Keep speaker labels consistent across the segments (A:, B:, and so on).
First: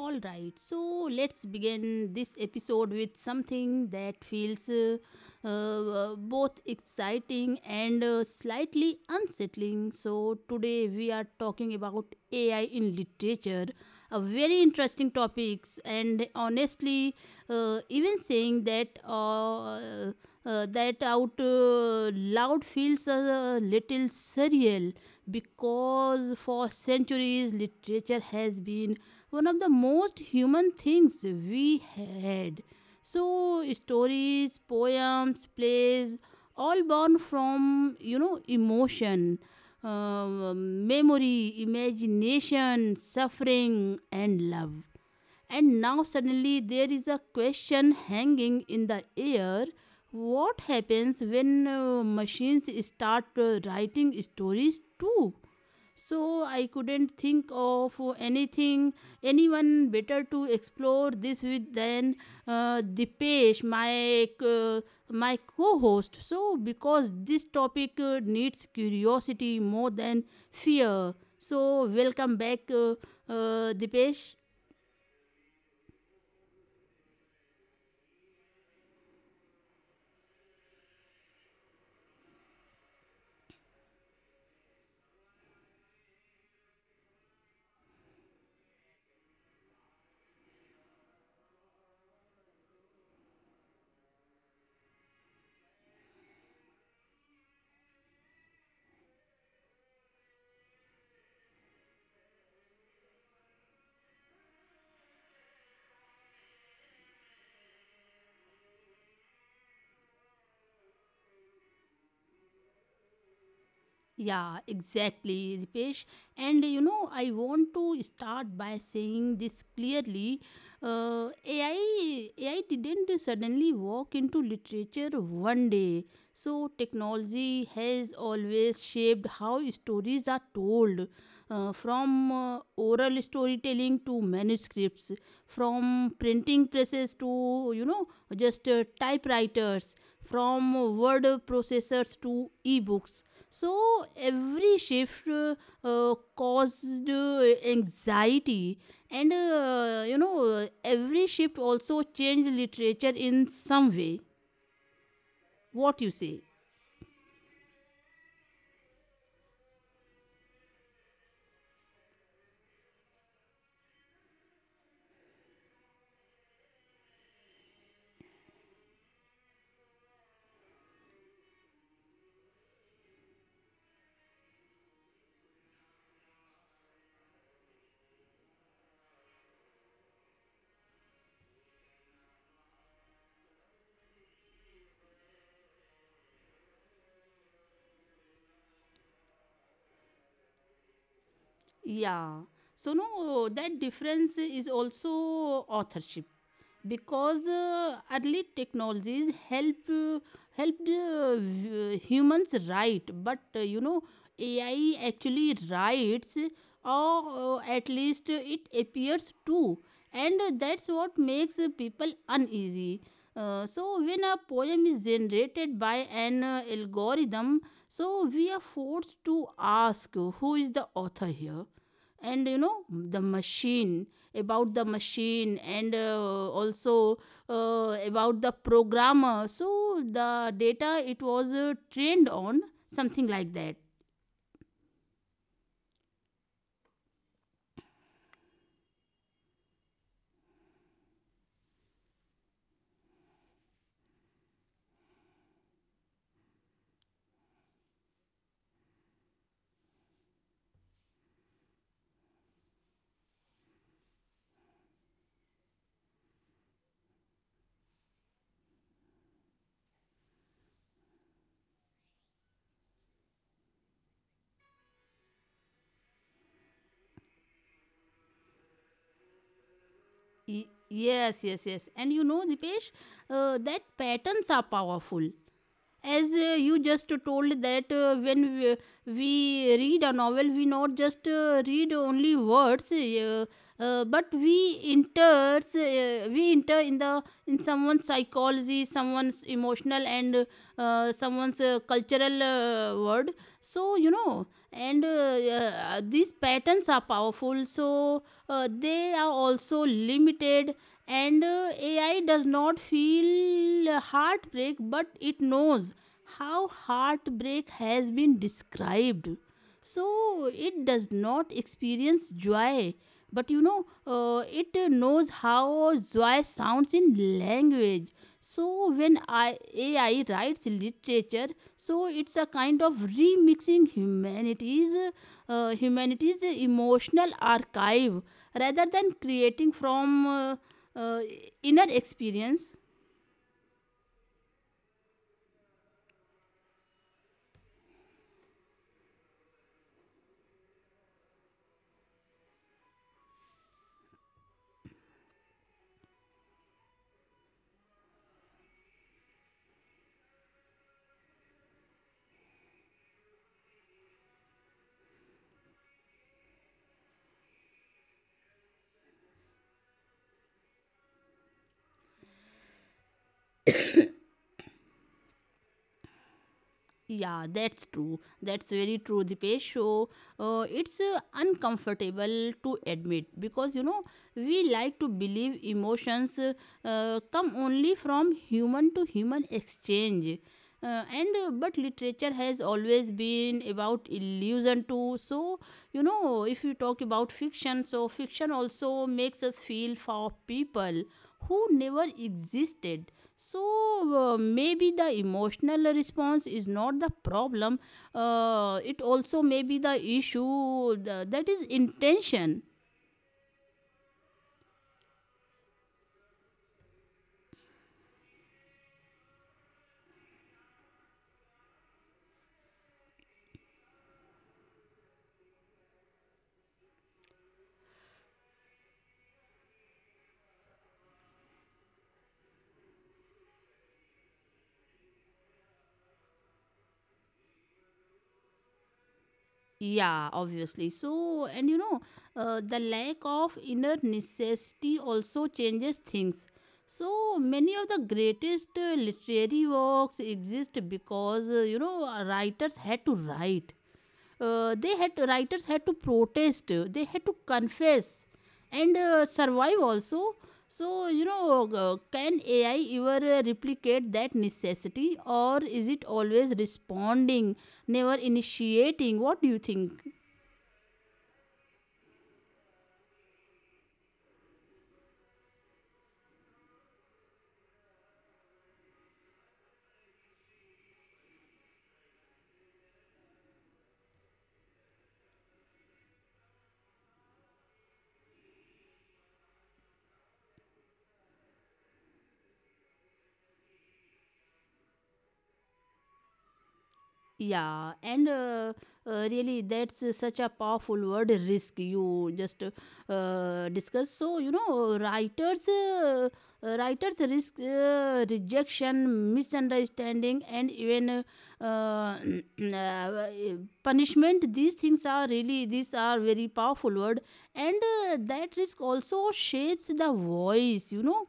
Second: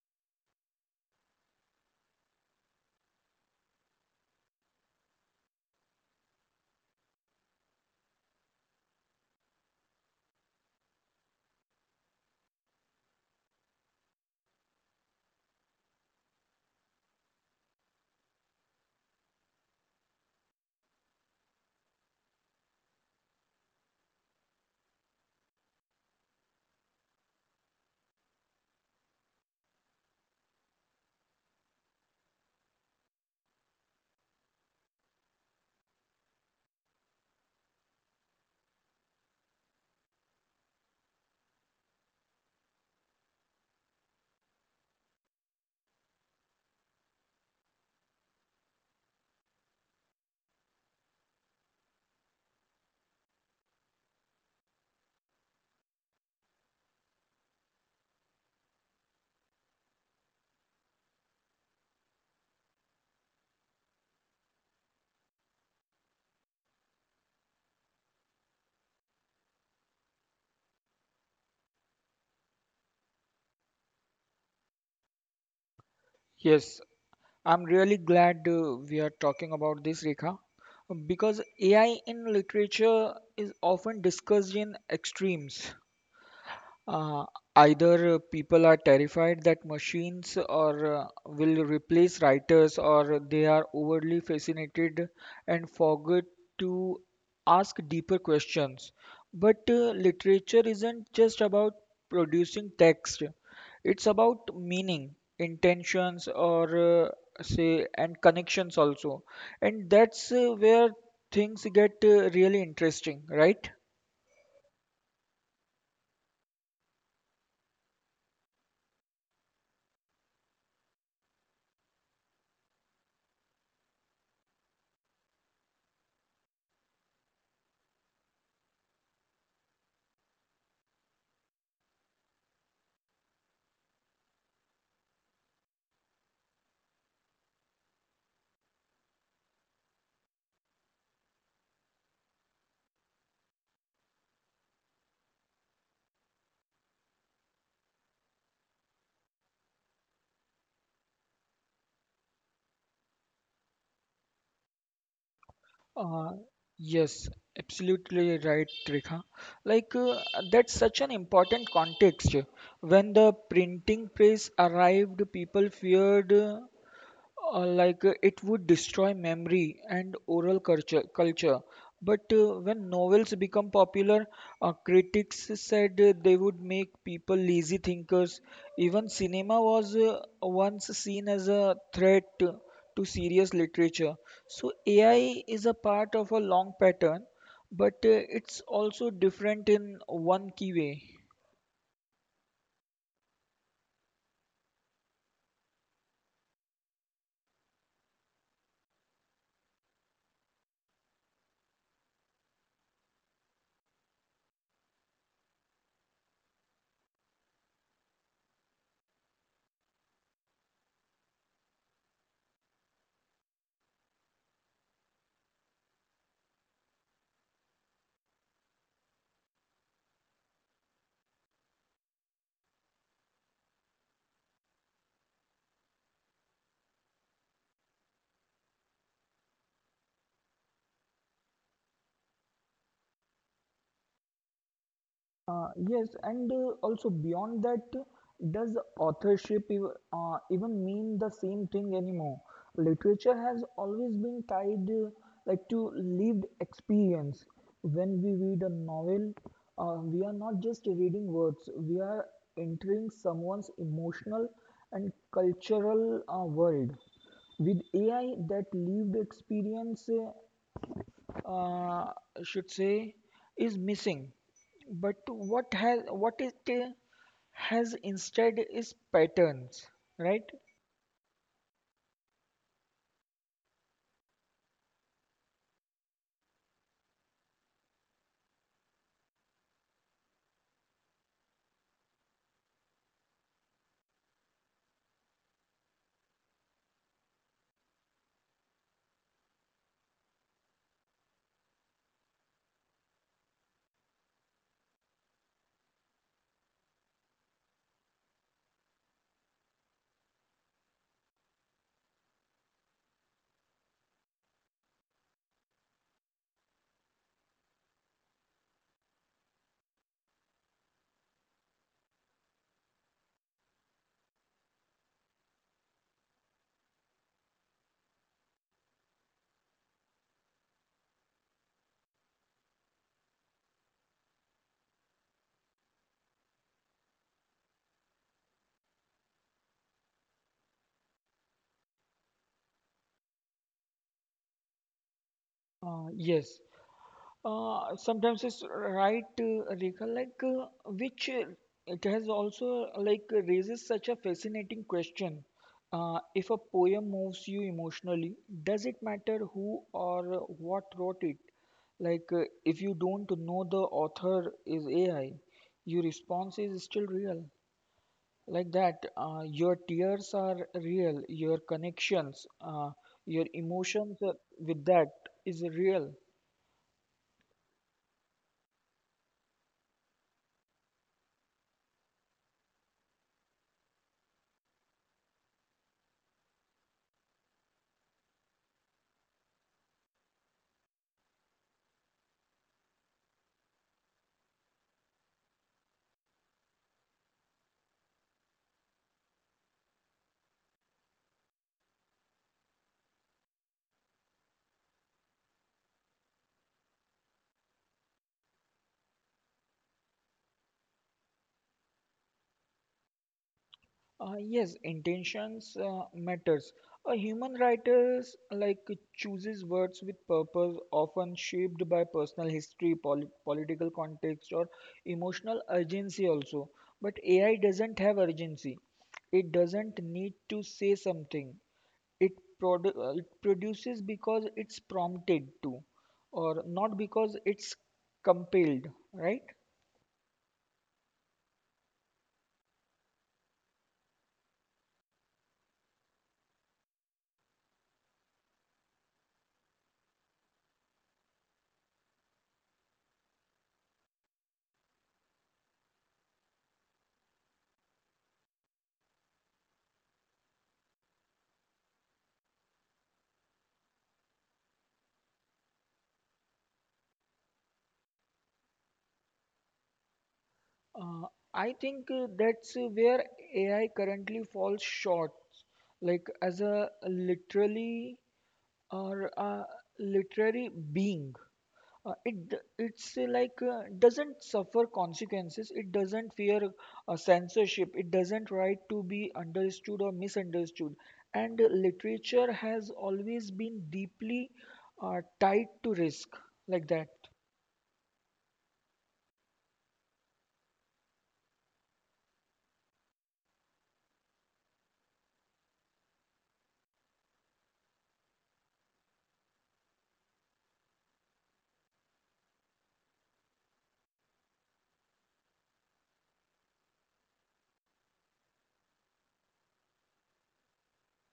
A: All right, so let's begin this episode with something that feels both exciting and slightly unsettling. So, today we are talking about AI in literature, a very interesting topics, and honestly, even saying that that out loud feels a little surreal because for centuries literature has been one of the most human things we had. So stories, poems, plays, all born from emotion, memory, imagination, suffering, and love. And now suddenly there is a question hanging in the air. What happens when machines start writing stories too? So I couldn't think of anyone better to explore this with than Dipesh, my co-host. So because this topic needs curiosity more than fear. So welcome back, Dipesh.
B: Yes, I'm really glad we are talking about this, Rekha, because AI in literature is often discussed in extremes. Uh, Either people are terrified that machines or will replace writers, or they are overly fascinated and forget to ask deeper questions. But literature isn't just about producing text. It's about meaning, intentions or say, and connections also. And that's where things get really interesting, right?
A: Yeah, exactly, Dipesh. And you know, I want to start by saying this clearly. AI didn't suddenly walk into literature one day. So, technology has always shaped how stories are told, from oral storytelling to manuscripts, from printing presses to, just typewriters, from word processors to ebooks, so every shift caused anxiety, and every shift also changed literature in some way. What you
B: Uh,
A: say?
B: yes, absolutely right, Rekha. Like, that's such an important context. When the printing press arrived, people feared, like, it would destroy memory and oral culture, but when novels become popular, critics said they would make people lazy thinkers. Even cinema was once seen as a threat to serious literature, so AI is a part of a long pattern, but it's also different in one key way.
A: Yeah. So, no, that difference is also authorship because early technologies helped humans write, but ai actually writes, or at least it appears to, and that's what makes people uneasy. So when a poem is generated by an algorithm, so we are forced to ask who is the author here, and you know the machine about the machine, and also about the programmer. So the data it was trained on, something like that.
B: Yes, and also beyond that, does authorship even mean the same thing anymore? Literature has always been tied, like, to lived experience. When we read a novel, we are not just reading words; we are entering someone's emotional and cultural world. With AI, that lived experience, uh, should say, is missing, but what it has instead is patterns, right?
A: Yes, yes. And you know, Dipesh, that patterns are powerful. As you just told, that we read a novel, we not just read only words, but we enter in the in someone's psychology, someone's emotional, and someone's cultural world. So you know, and these patterns are powerful, so they are also limited. And ai does not feel heartbreak, but it knows how heartbreak has been described. So it does not experience joy, but it knows how joy sounds in language. So when ai writes literature, so it's a kind of humanity's emotional archive rather than creating from uh, inner experience.
B: Yes. Sometimes it's right, Rekha, like, which it has also like raises such a fascinating question. If a poem moves you emotionally, does it matter who or what wrote it? Like, if you don't know the author is AI, your response is still real. Like that, your tears are real, your connections, your emotions with that is real.
A: Yeah, that's true, that's very true, Dipesh. So it's uncomfortable to admit because you know we like to believe emotions come only from human to human exchange. And But literature has always been about illusion too. So you know, if you talk about fiction, so fiction also makes us feel for people who never existed. So maybe the emotional response is not the problem. It also may be the issue, that is intention.
B: Yes, intentions matters. A human writer, like, chooses words with purpose, often shaped by personal history, political context, or emotional urgency also. But AI doesn't have urgency. It doesn't need to say something. It, it produces because it's prompted to, or not because it's compelled, right?
A: Yeah, obviously. So, and you know, the lack of inner necessity also changes things. So, many of the greatest literary works exist because, writers had to write. They had writers had to protest. They had to confess and survive also. So, you know, can AI ever replicate that necessity, or is it always responding, never initiating? What do you think?
B: Uh, I think that's where AI currently falls short, like as a literally or a literary being. It's doesn't suffer consequences. It doesn't fear censorship. It doesn't right to be understood or misunderstood. And literature has always been deeply tied to risk, like that.
A: Yeah, and really, that's such a powerful word, risk. You just discuss. So you know, writers risk rejection, misunderstanding, and even uh, uh, punishment. These things are really, these are very powerful word, and that risk also shapes the voice. You know,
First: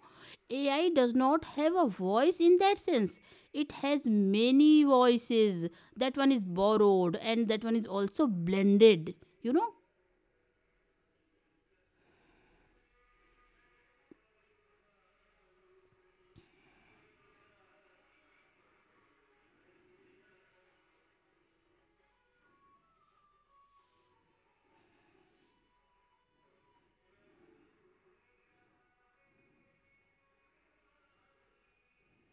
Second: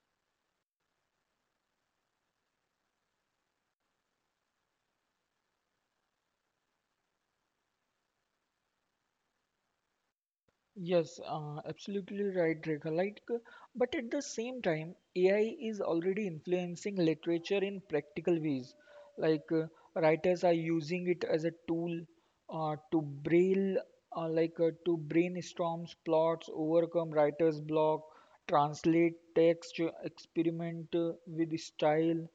A: AI does not have a voice in that sense. It has many voices. That one is borrowed, and that one is also blended, you know.
B: Yes, absolutely right, Rekha. Like, but at the same time, AI is already influencing literature in practical ways. Like, writers are using it as a tool to braille, like to brainstorm plots, overcome writer's block, translate text, experiment with style.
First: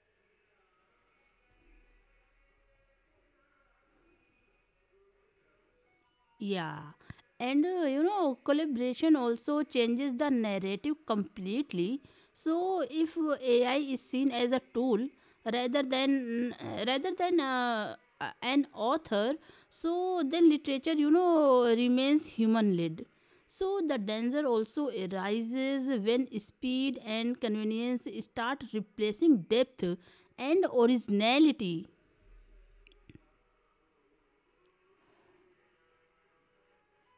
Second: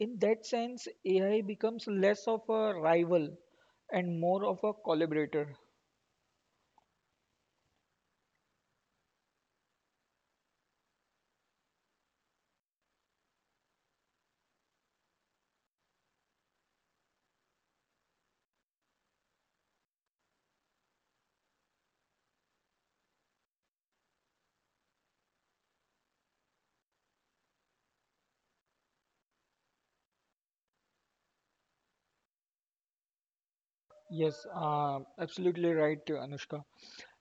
B: In that sense, AI becomes less of a rival and more of a collaborator.
A: Yeah, and collaboration also changes the narrative completely. So if AI is seen as a tool rather than an author, so then literature, you know, remains human-led. So the danger also arises when speed and convenience start replacing depth and originality.
B: Yes, absolutely right, Anushka.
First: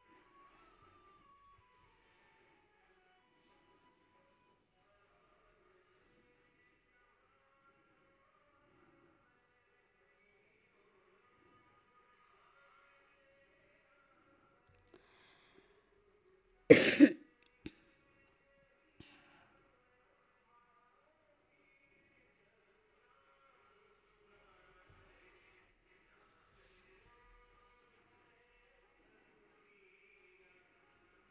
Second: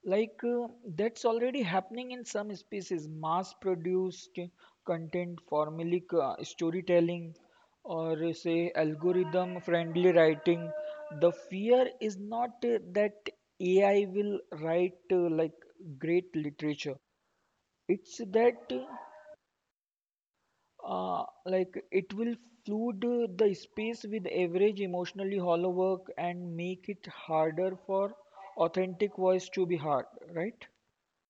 B: Like, that's already happening in some species, mass-produced content, formulaic storytelling, or say algorithm-friendly writing. The fear is not that AI will write like great literature. It's that like it will flood the space with average emotionally hollow work and make it harder for authentic voice to be heard, right?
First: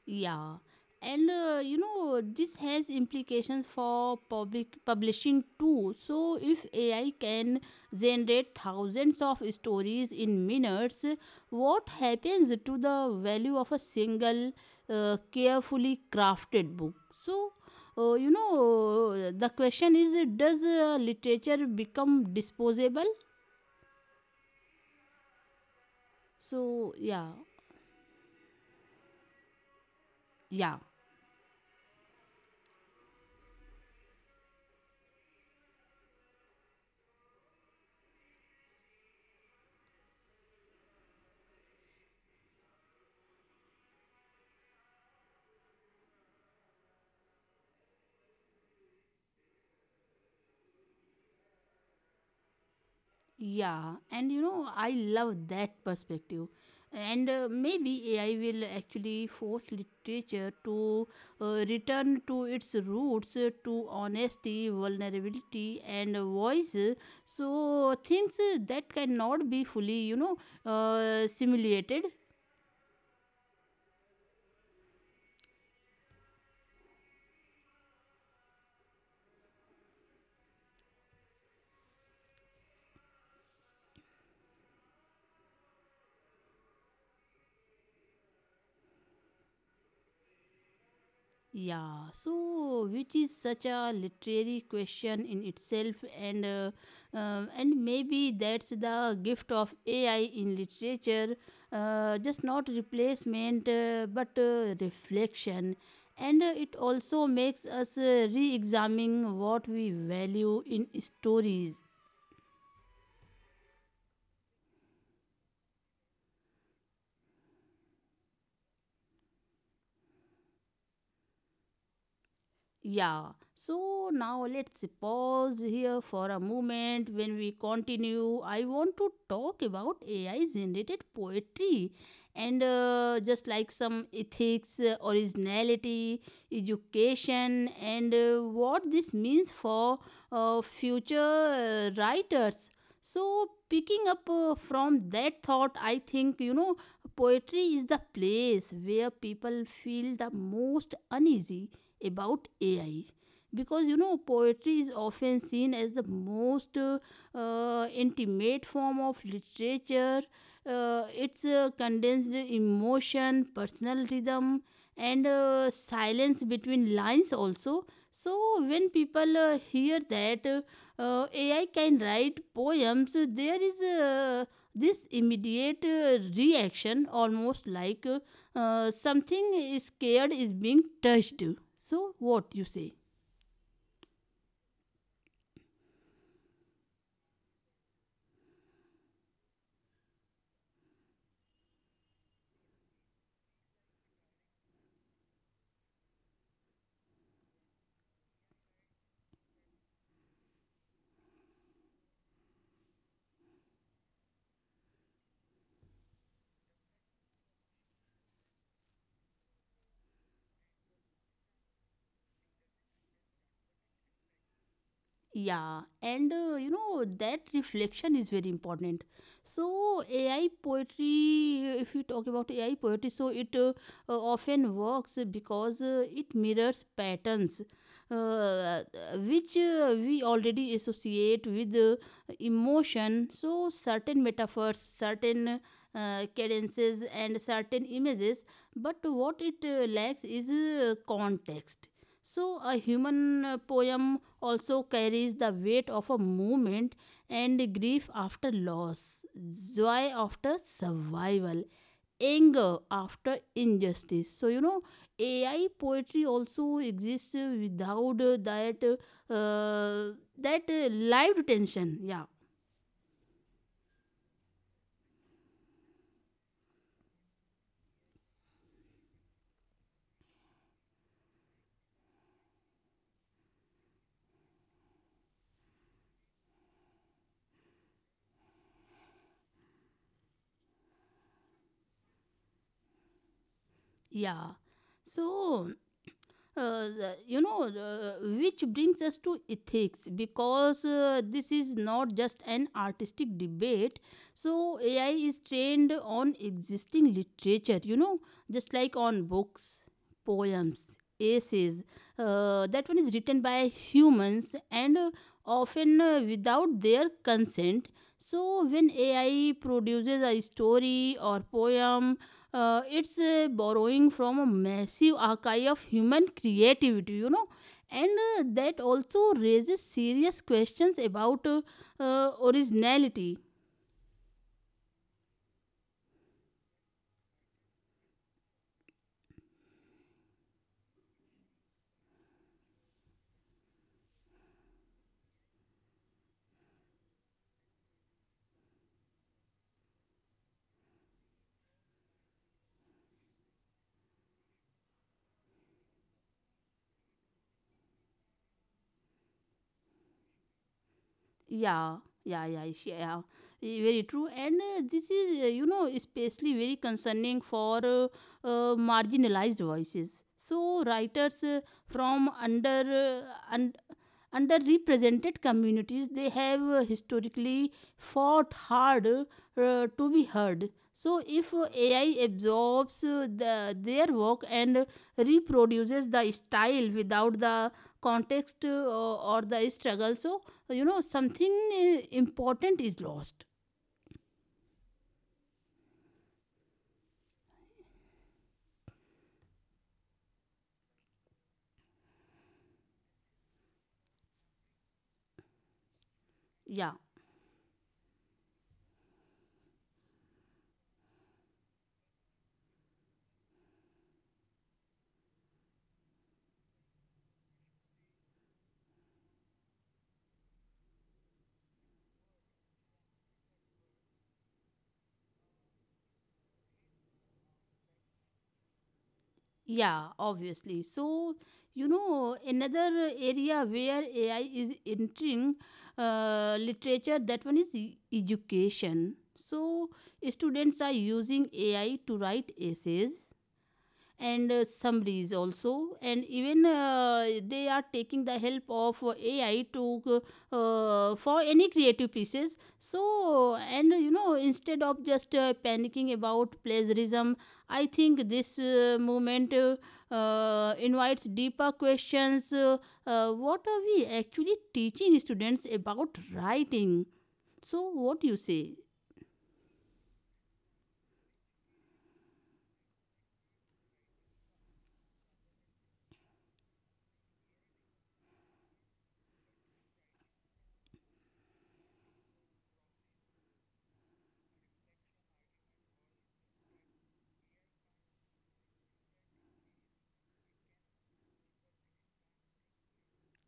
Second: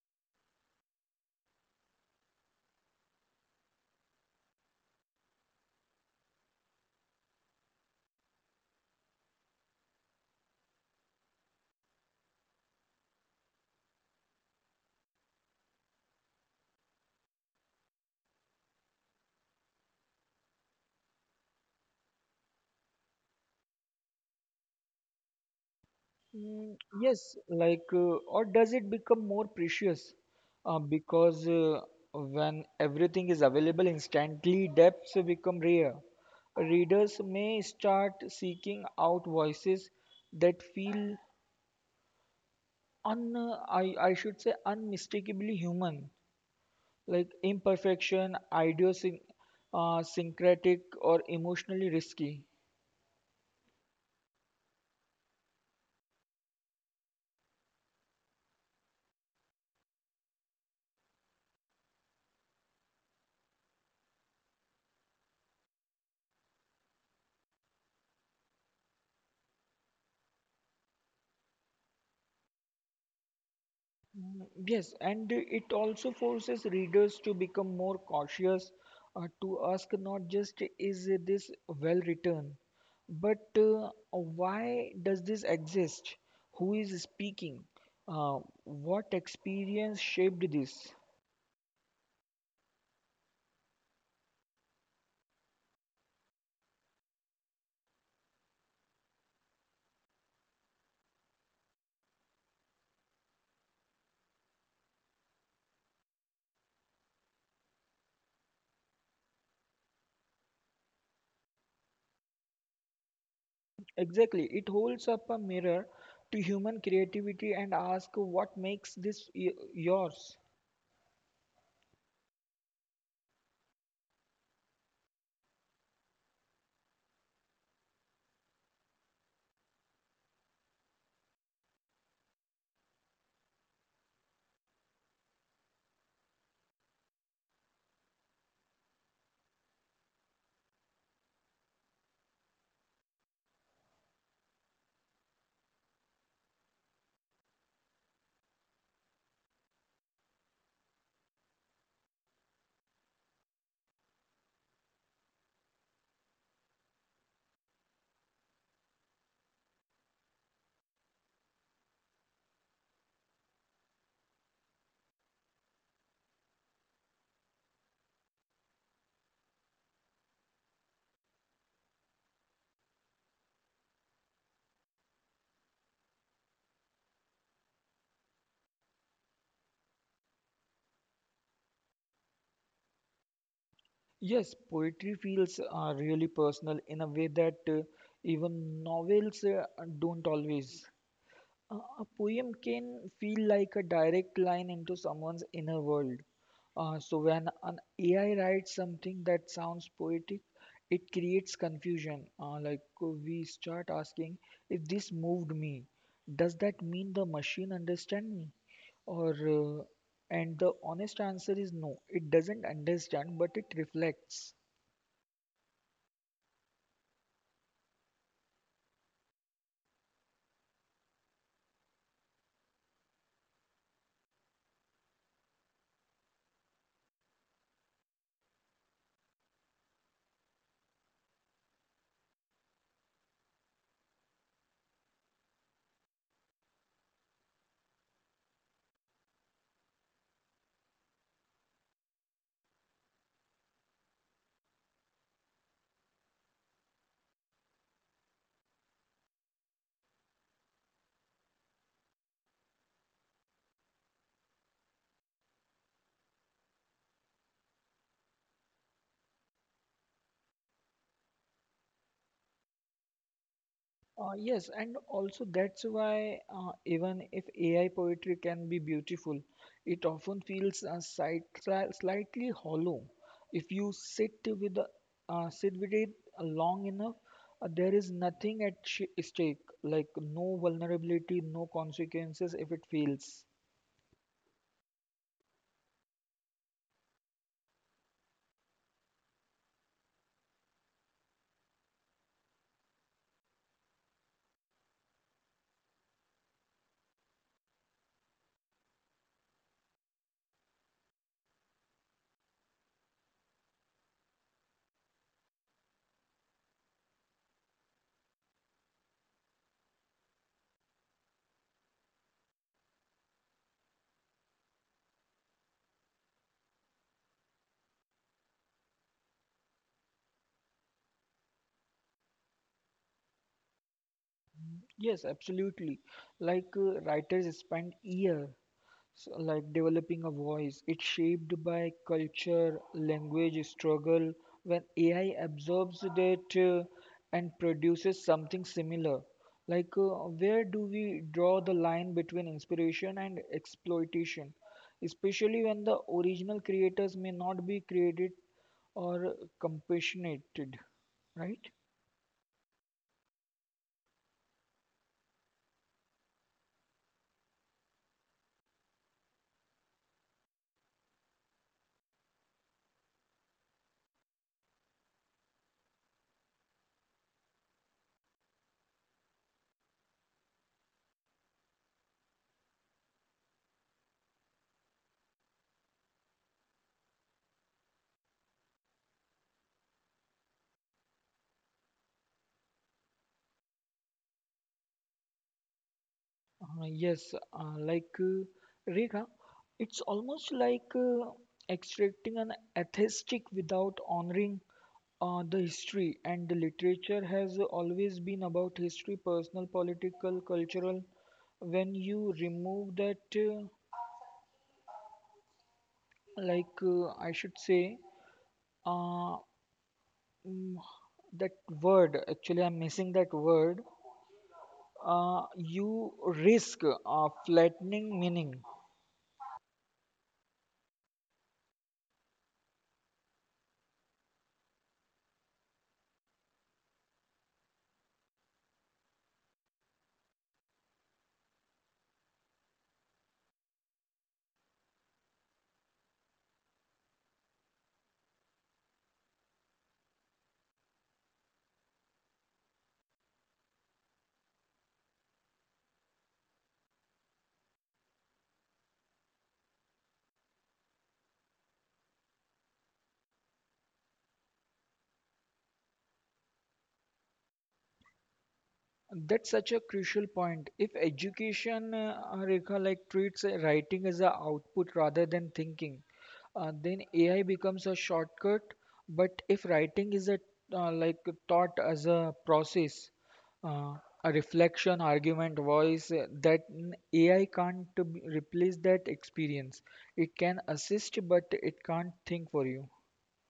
A: Yeah, and this has implications for public publishing too. So if AI can generate thousands of stories in minutes, what happens to the value of a single carefully crafted book? So the question is, does literature become disposable?
B: Mm,
A: So
B: yes.
A: yeah,
B: Like, or does it become more precious,
A: yeah.
B: because when everything is available instantly, depths become rare. Readers may start seeking out voices that feel, un I should say, unmistakably human, like imperfection, syncretic or emotionally risky.
A: Yeah, and you know, I love that perspective. And maybe AI will actually force literature to return to its roots, to honesty, vulnerability, and voice. So, things that cannot be fully, simulated.
B: Yes, and it also forces readers to become more cautious, to ask not just, is this well written, but why does this exist? Who is speaking? What experience shaped this?
A: Yeah, so which is such a literary question in itself, and uh, and maybe that's the gift of AI in literature, just not replacement but reflection, and it also makes us re-examining what we value in stories.
B: Exactly, it holds up a mirror to human creativity and asks what makes this yours.
A: Yeah. So now let's pause here for a moment. When we continue, I want to talk about AI generated poetry and just like some ethics, originality, education, and what this means for future writers. So, picking up from that thought, I think you know poetry is the place where people feel the most uneasy about AI because you know poetry is often seen as the most intimate form of literature. It's condensed emotion, personal rhythm, and silence between lines also. So when people hear that AI can write poems, there is a this immediate reaction, almost like something scared, is being touched. So, what you say?
B: Yes, poetry feels really personal in a way that even novels don't always. A poem can feel like a direct line into someone's inner world. So when an AI writes something that sounds poetic, it creates confusion. Like, we start asking, if this moved me, does that mean the machine understand me? Or and the honest answer is no, it doesn't understand, but it reflects.
A: Yeah, and you know that reflection is very important. So AI poetry, if you talk about AI poetry, so it often works because it mirrors patterns uh, which we already associate with emotion. So certain metaphors, certain cadences, and certain images. But what it lacks is context. So, a human poem also carries the weight of a movement and grief after loss, joy after survival, anger after injustice. So, you know, AI poetry also exists without that that live tension. Yeah,
B: Yes, and also that's why even if AI poetry can be beautiful, it often feels slight, slightly hollow. If you sit with the, sit with it long enough, there is nothing at stake, like no vulnerability, no consequences if it fails.
A: yeah. So. uh, the- you know, uh, which brings us to ethics because this is not just an artistic debate. So, AI is trained on existing literature, you know, just like on books, poems, essays. That one is written by humans and often without their consent. So, when AI produces a story or poem, it's borrowing from a massive archive of human creativity, you know, and that also raises serious questions about originality.
B: Yes, absolutely. Like, writers spend years. So, like developing a voice, it's shaped by culture, language, struggle. When AI absorbs that and produces something similar, like, where do we draw the line between inspiration and exploitation, especially when the original creators may not be created or compassionated, right?
A: Yeah, yeah, yeah. Very true, and this is, especially very concerning for marginalized voices. So, writers from underrepresented communities, they have historically fought hard to be heard. So if ai absorbs their work and reproduces the style without the context or the struggle, so you know something important is lost.
B: Yes, uh, like uh, Rekha, it's almost like extracting an atheistic without honoring the history. And the
A: Yeah.
B: literature has always been about history, personal, political, cultural. When you remove that, like, I should say, uh, mm, that word, actually, I'm missing that word, you risk flattening meaning.
A: Yeah, obviously. So, you know, another area where AI is entering literature, that one is education. So, students are using AI to write essays, and summaries also, and even they are taking the help of ai to for any creative pieces. So, and you know, instead of just panicking about plagiarism, I think this movement invites deeper questions. What are we actually teaching students about writing? So what do you say?
B: That's such a crucial point. If education, Rekha, like treats writing as a output rather than thinking, then AI becomes a shortcut. But if writing is a, like, thought as a process, uh, a reflection, argument, voice, AI can't replace that experience. It can assist, but it can't think for you.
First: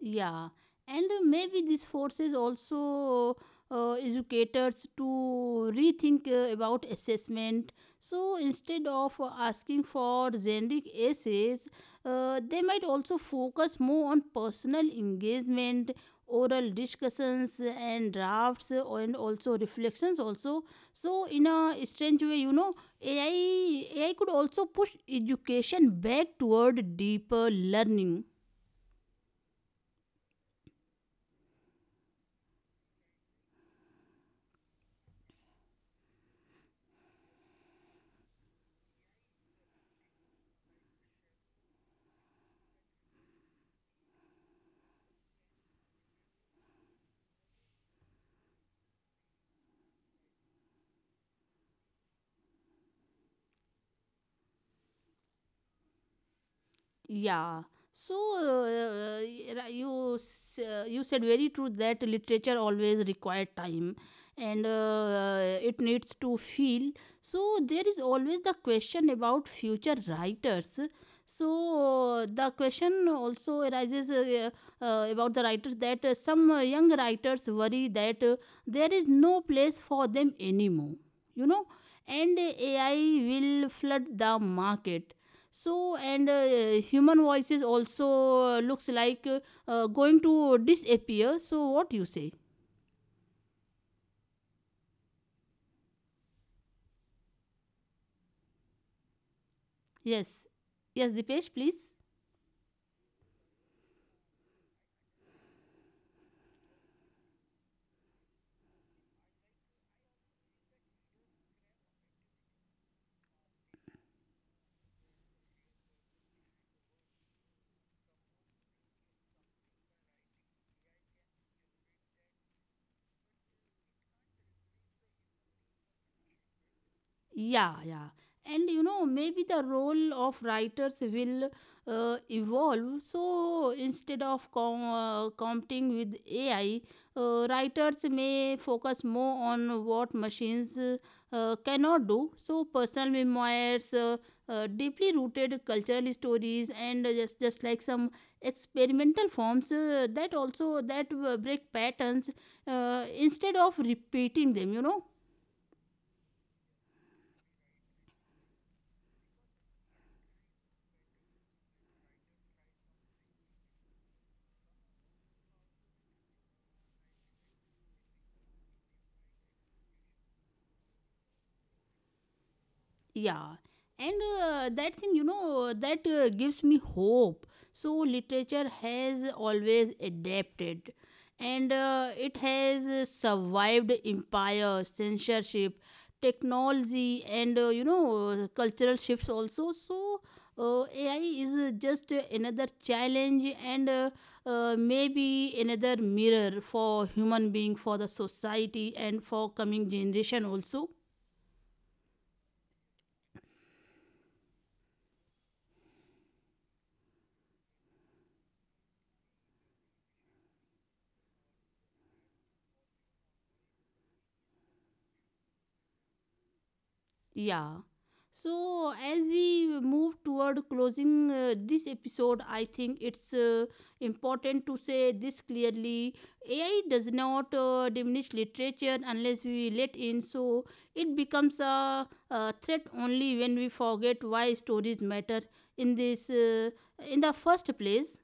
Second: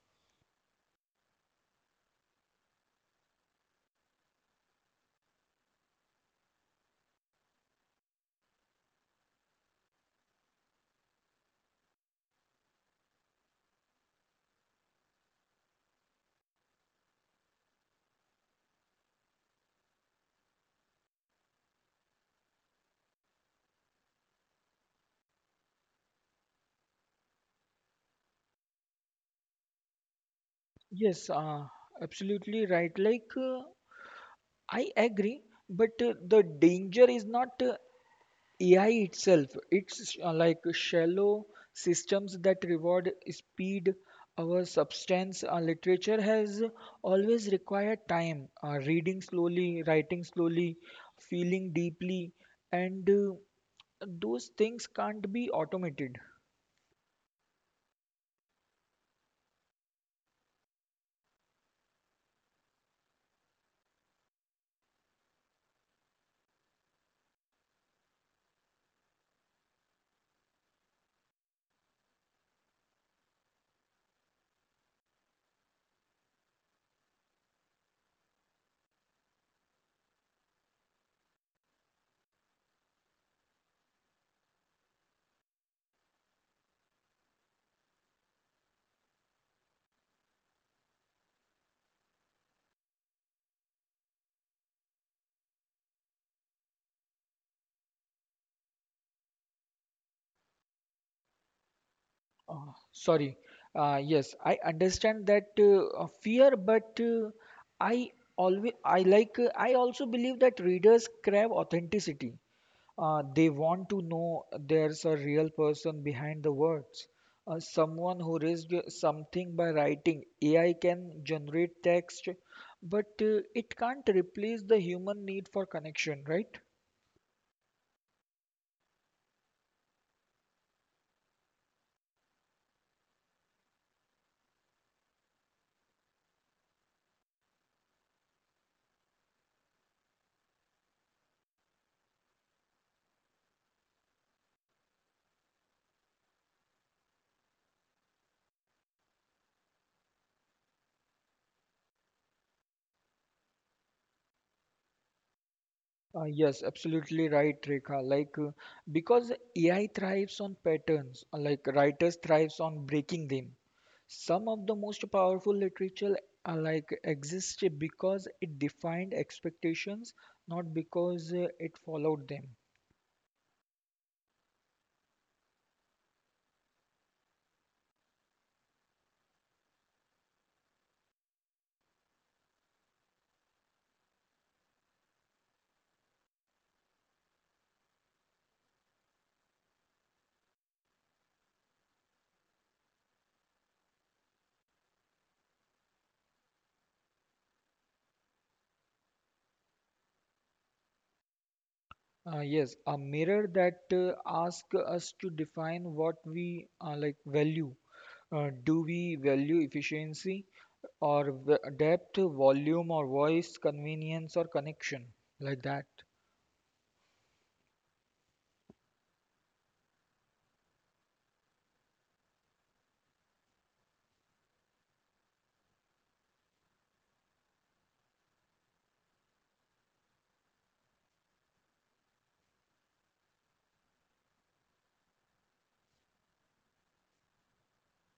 A: Yeah, and maybe this forces also educators to rethink about assessment. So instead of asking for generic essays, they might also focus more on personal engagement, oral discussions, and drafts, and also reflections. Also, so in a strange way, you know, AI could also push education back toward deeper learning.
B: Yes, absolutely right. Like. I agree, but the danger is not AI itself. It's like shallow systems that reward speed. Our substance, literature has always required time, reading slowly, writing slowly, feeling deeply, and those things can't be automated.
A: Yeah. So you said very true that literature always require time and it needs to feel. So there is always the question about future writers. So the question also arises about the writers, that some young writers worry that there is no place for them anymore. You know, and AI will flood the market, so and human voices also looks like going to disappear. So what you say? Yes, yes, Dipesh, please.
B: Sorry. Yes, I understand that fear, but I always I like I also believe that readers crave authenticity. They want to know there's a real person behind the words. Someone who risked something by writing. AI can generate text, but it can't replace the human need for connection, right?
A: Yeah, yeah. And you know, maybe the role of writers will evolve. So instead of competing with AI, writers may focus more on what machines cannot do. So personal memoirs, deeply rooted cultural stories, and just like some experimental forms that break patterns instead of repeating them.
B: Yes, absolutely right, Rekha. Like, because AI thrives on patterns, like writers thrives on breaking them. Some of the most powerful literature, like, exists because it defined expectations, not because it followed them.
A: Yeah. And that thing, that gives me hope. So literature has always adapted, and it has survived empire, censorship, technology, and cultural shifts also. So AI is just another challenge, and maybe another mirror for human being, for the society, and for coming generation also.
B: Yes, a mirror that asks us to define what we like value. Do we value efficiency or depth, volume or voice, convenience or connection, like that?
A: Yeah. So, as we move toward closing this episode, I think it's important to say this clearly. AI does not diminish literature unless we let in, so it becomes a threat only when we forget why stories matter in this in the first place.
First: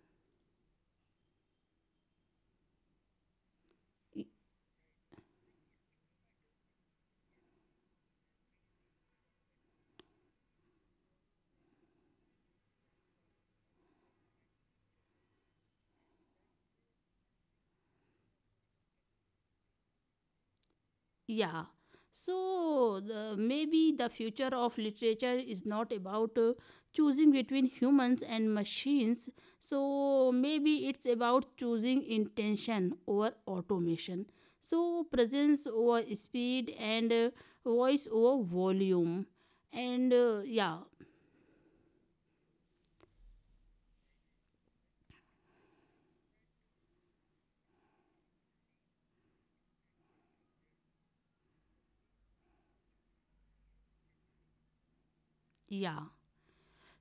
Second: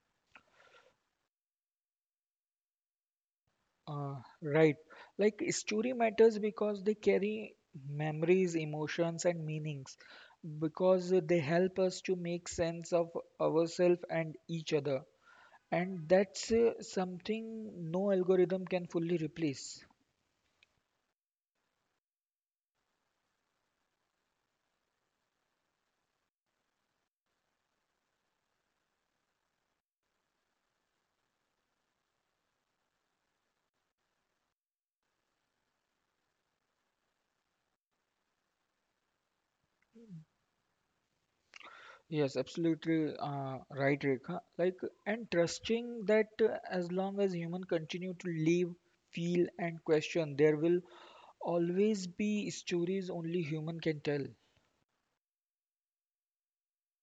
B: Uh, right. Like story matters because they carry memories, emotions, and meanings, because they help us to make sense of ourselves and each other. And that's something no algorithm can fully replace.
A: Yeah. So maybe the future of literature is not about choosing between humans and machines. So maybe it's about choosing intention over automation. So presence over speed, and voice over volume. And uh, yeah,
B: Yes, absolutely right, Rekha. Like, and trusting that as long as human continue to live, feel, and question, there will always be stories only human can tell.
A: yeah.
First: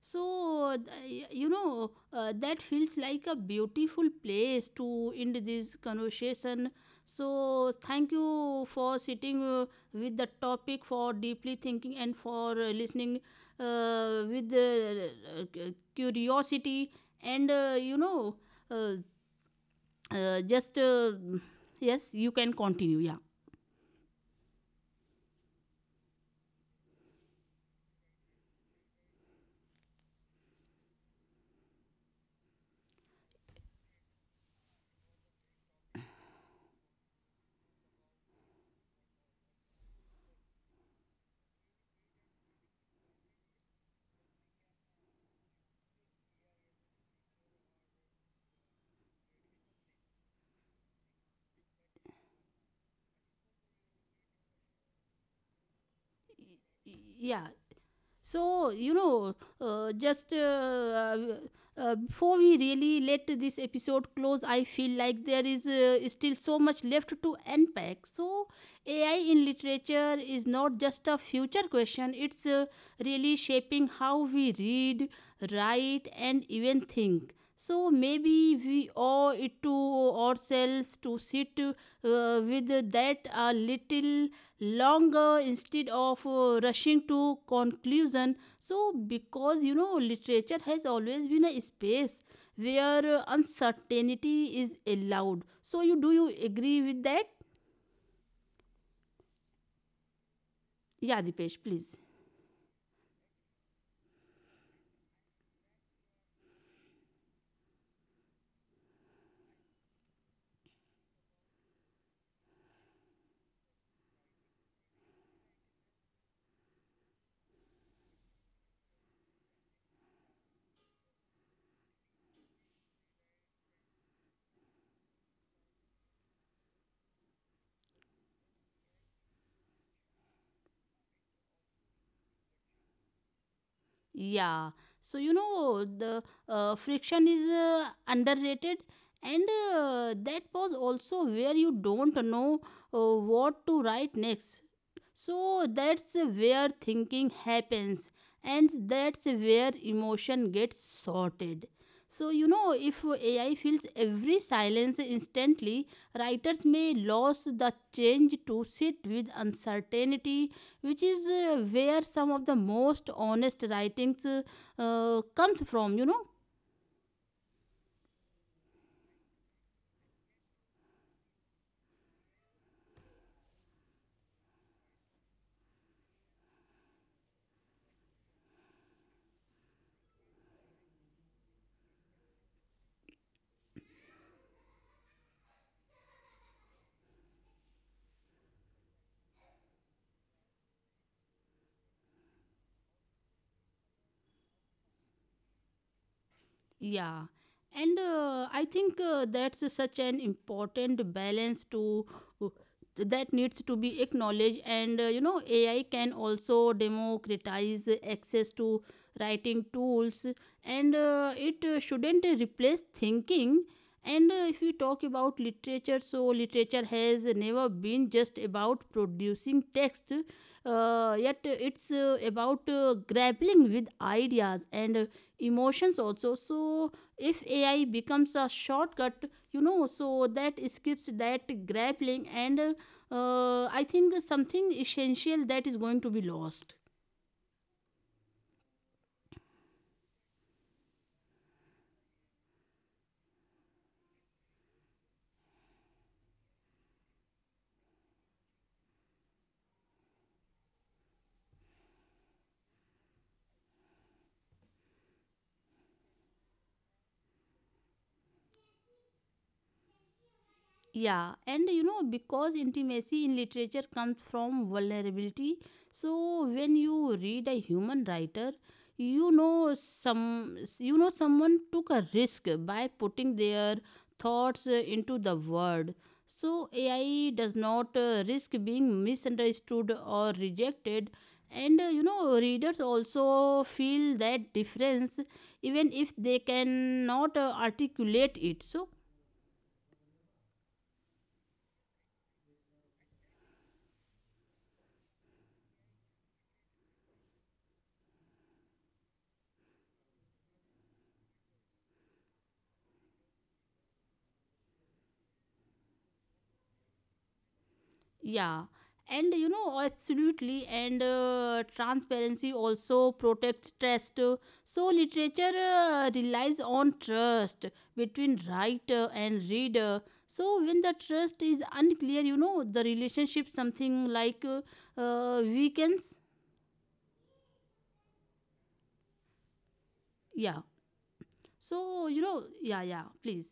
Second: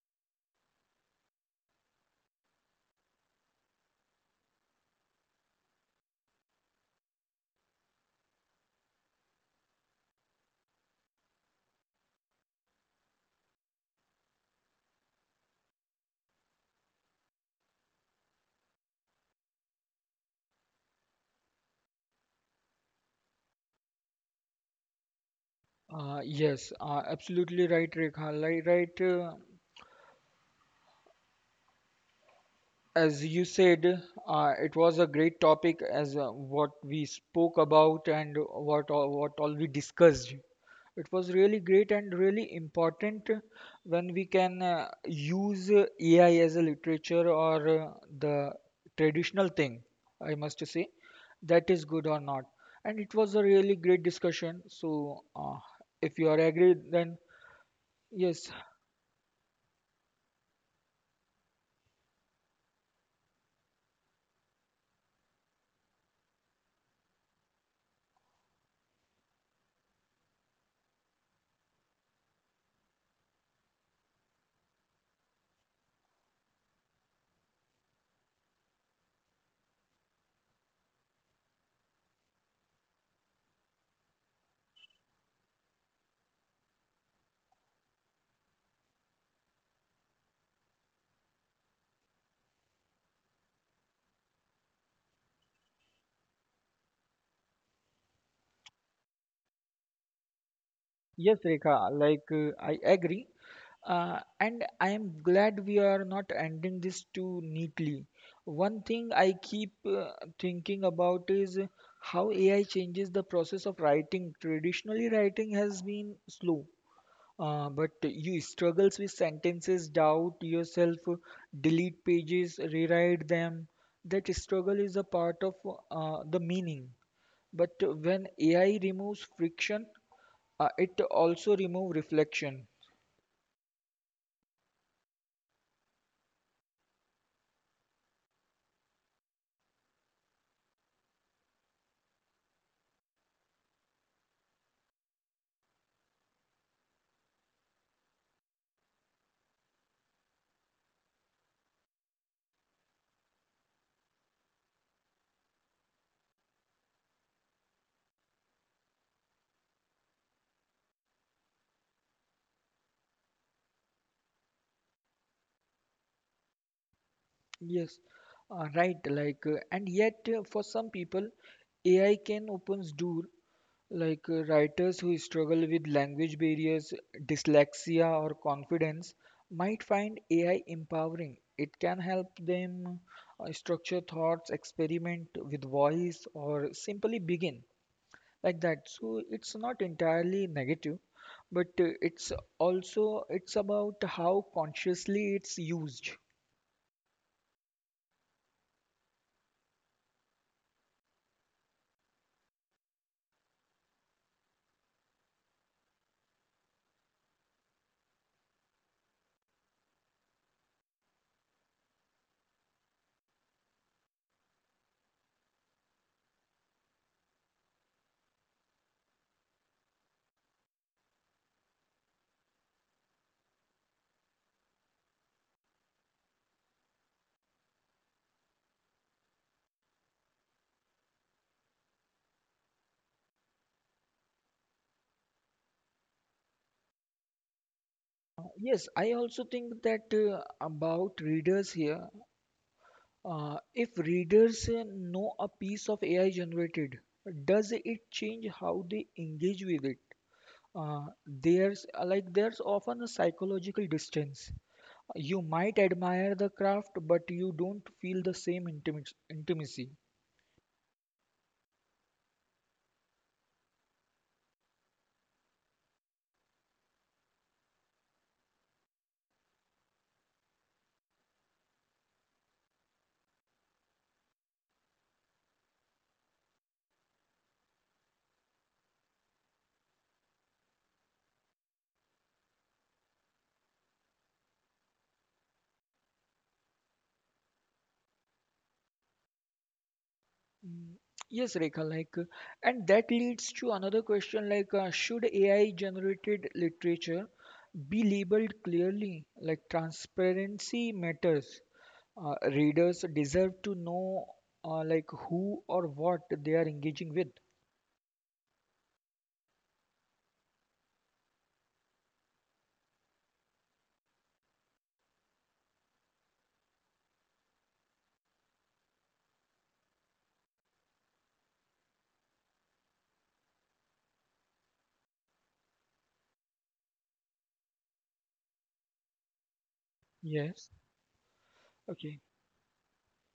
A: So, that feels like a beautiful place to end this conversation. So, thank you for sitting with the topic, for deeply thinking, and for listening with curiosity. And, you know, uh, just yes, you can continue. Yeah.
B: Yes, absolutely right, Rekha. Right, as you said, it was a great topic as what we spoke about and what all we discussed. It was really great and really important when we can use AI as a literature or the traditional thing, I must say, that is good or not. And it was a really great discussion. So, if you are agreed, then
A: Yeah.
B: yes.
A: So, you know, just before we really let this episode close, I feel like there is still so much left to unpack. So, AI in literature is not just a future question, it's really shaping how we read, write, and even think. So maybe we owe it to ourselves to sit with that a little longer instead of rushing to conclusion. So, because you know literature has always been a space where uncertainty is allowed. So you do you agree with that? Yeah,
B: Yes,
A: Dipesh, please.
B: Rekha, like, I agree. And I am glad we are not ending this too neatly. One thing I keep thinking about is how AI changes the process of writing. Traditionally, writing has been slow, but you struggles with sentences, doubt yourself, delete pages, rewrite them. That struggle is a part of the meaning. But when AI removes friction, it also remove reflection.
A: Yeah. So you know the friction is underrated, and that was also where you don't know what to write next. So that's where thinking happens, and that's where emotion gets sorted. So you know if AI fills every silence instantly, writers may lose the change to sit with uncertainty, which is where some of the most honest writings comes from, you know.
B: Yes. Right. Like, and yet for some people AI can opens door, like, writers who struggle with language barriers, dyslexia, or confidence might find AI empowering. It can help them structure thoughts, experiment with voice, or simply begin, like that. So it's not entirely negative, but it's about how consciously it's used.
A: Yeah, and I think that's such an important balance to uh, that needs to be acknowledged. And you know, AI can also democratize access to writing tools, and it shouldn't replace thinking. And if we talk about literature, so literature has never been just about producing text, yet it's about grappling with ideas and emotions also. So if AI becomes a shortcut, you know, so that skips that grappling, and I think something essential that is going to be lost.
B: Yes, I also think that about readers here. Uh, if readers know a piece of AI generated, does it change how they engage with it? Uh, there's often a psychological distance. You might admire the craft, but you don't feel the same intimacy.
A: Yeah, and you know, because intimacy in literature comes from vulnerability, so when you read a human writer, you know someone took a risk by putting their thoughts into the word. So AI does not risk being misunderstood or rejected, and you know readers also feel that difference even if they cannot articulate it. So
B: Mm, yes, Rekha, like, and that leads to another question like, should AI generated literature be labeled clearly? Like, transparency matters. Readers deserve to know, like, who or what they are engaging with.
A: yeah, and you know, absolutely, and transparency also protects trust. So, literature relies on trust between writer and reader. So, when the trust is unclear, you know, the relationship something like weakens. Yeah,
B: Yes.
A: so you
B: Okay.
A: know, yeah, yeah, please.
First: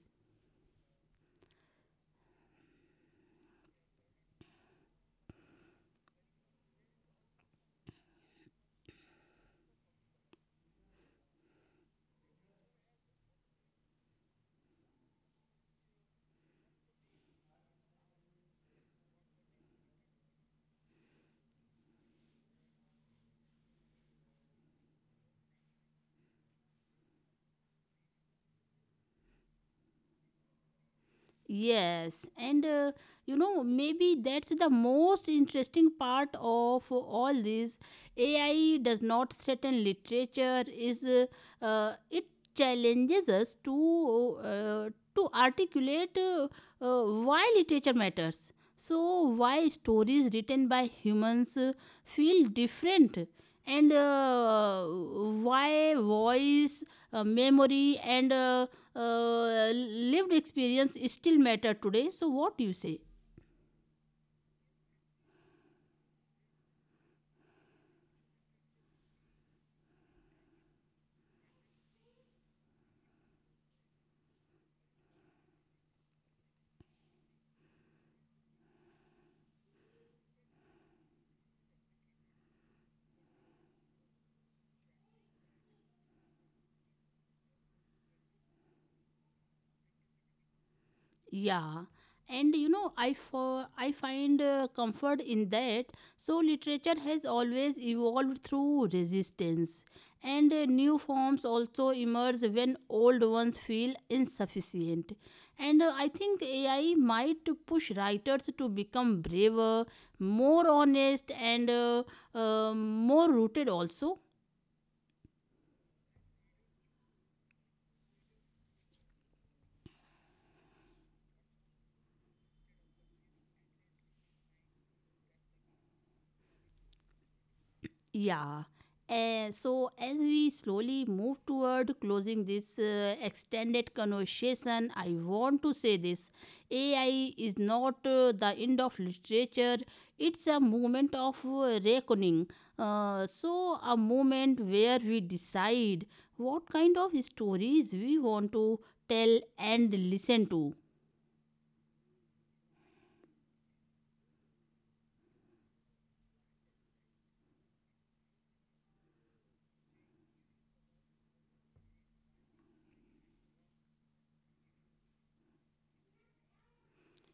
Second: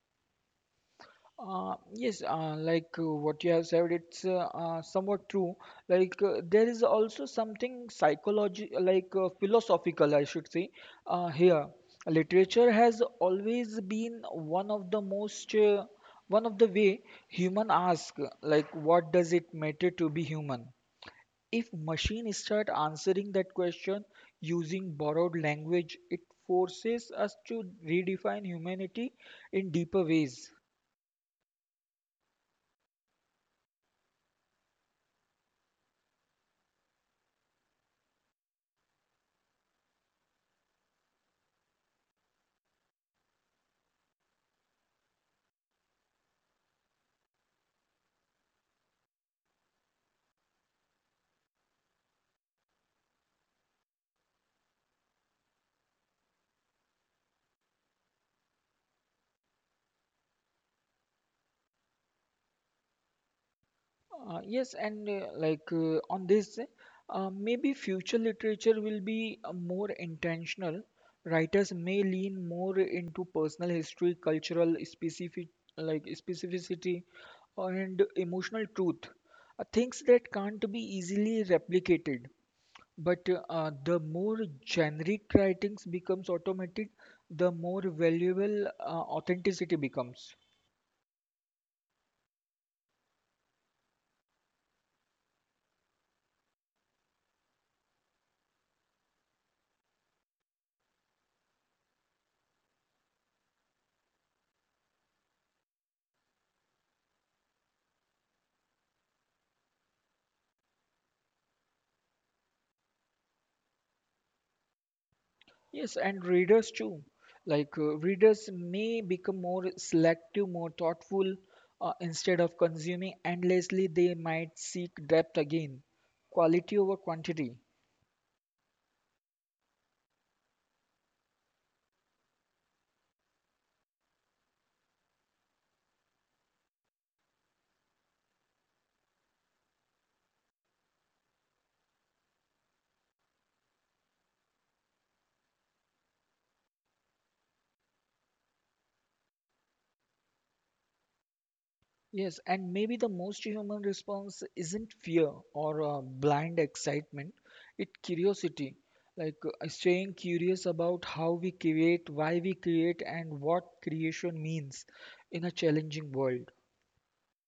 B: Yes, what you have said, it's somewhat true. Like, there is also something psychology, like, philosophical, I should say, here. Literature has always been one of the way human ask, like, what does it matter to be human? If machine start answering that question using borrowed language, it forces us to redefine humanity in deeper ways.
A: Yes, and maybe that's the most interesting part of all this. AI does not threaten literature, is it challenges us to articulate why literature matters. So, why stories written by humans feel different, and why voice, memory, and lived experience still matter today. So what you say?
B: Yes, and on this, maybe future literature will be more intentional. Writers may lean more into personal history, cultural specific like specificity, and emotional truth, things that can't be easily replicated. But the more generic writings becomes automated, the more valuable authenticity becomes.
A: Yeah, and you know I find comfort in that. So literature has always evolved through resistance, and new forms also emerge when old ones feel insufficient, and I think AI might push writers to become braver, more honest, and more rooted also.
B: Yes, and readers too. Like, readers may become more selective, more thoughtful. Instead of consuming endlessly, they might seek depth again, quality over quantity.
A: Yeah. So, as we slowly move toward closing this extended conversation, I want to say this: AI is not the end of literature, it's a moment of reckoning. So, a moment where we decide what kind of stories we want to tell and listen to.
B: Yes, and maybe the most human response isn't fear or blind excitement, it's curiosity. Like, staying curious about how we create, why we create, and what creation means in a challenging world.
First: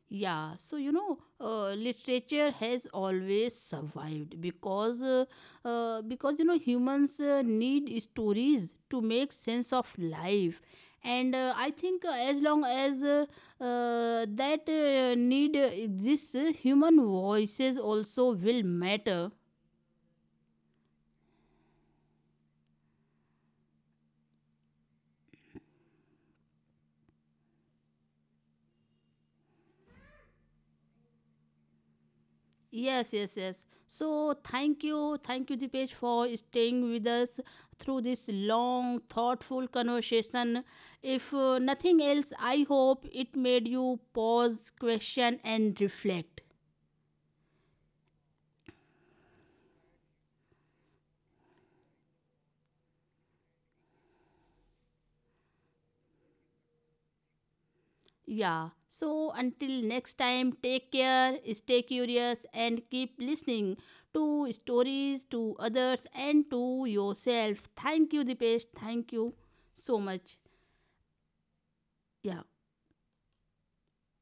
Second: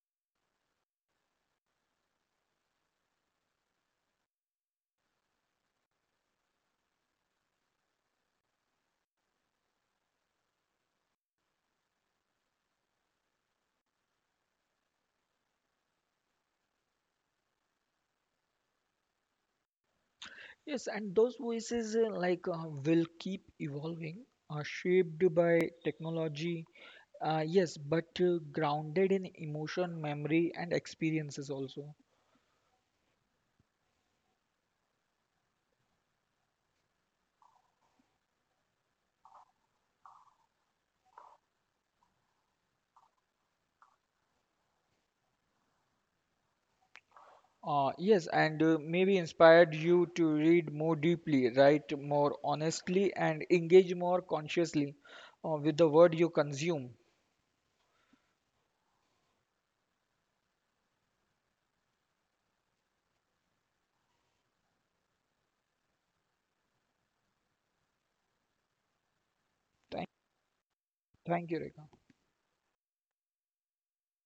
A: Yeah, so you know, literature has always survived because you know humans need stories to make sense of life, and I think as long as that need exists, human voices also will matter.
B: Yes, and those voices will keep evolving, shaped by technology. Yes, but grounded in emotion, memory, and experiences also.
A: Yes, yes, yes. So thank you, Dipesh, for staying with us through this long, thoughtful conversation. If nothing else, I hope it made you pause, question, and reflect.
B: Yes, and maybe inspired you to read more deeply, write more honestly, and engage more consciously with the word you consume.
A: Yeah. So until next time, take care, stay curious, and keep listening to stories, to others, and to yourself. Thank you, Dipesh. Thank you so
B: Thank,
A: much.
B: Thank you, Rekha.
A: Yeah.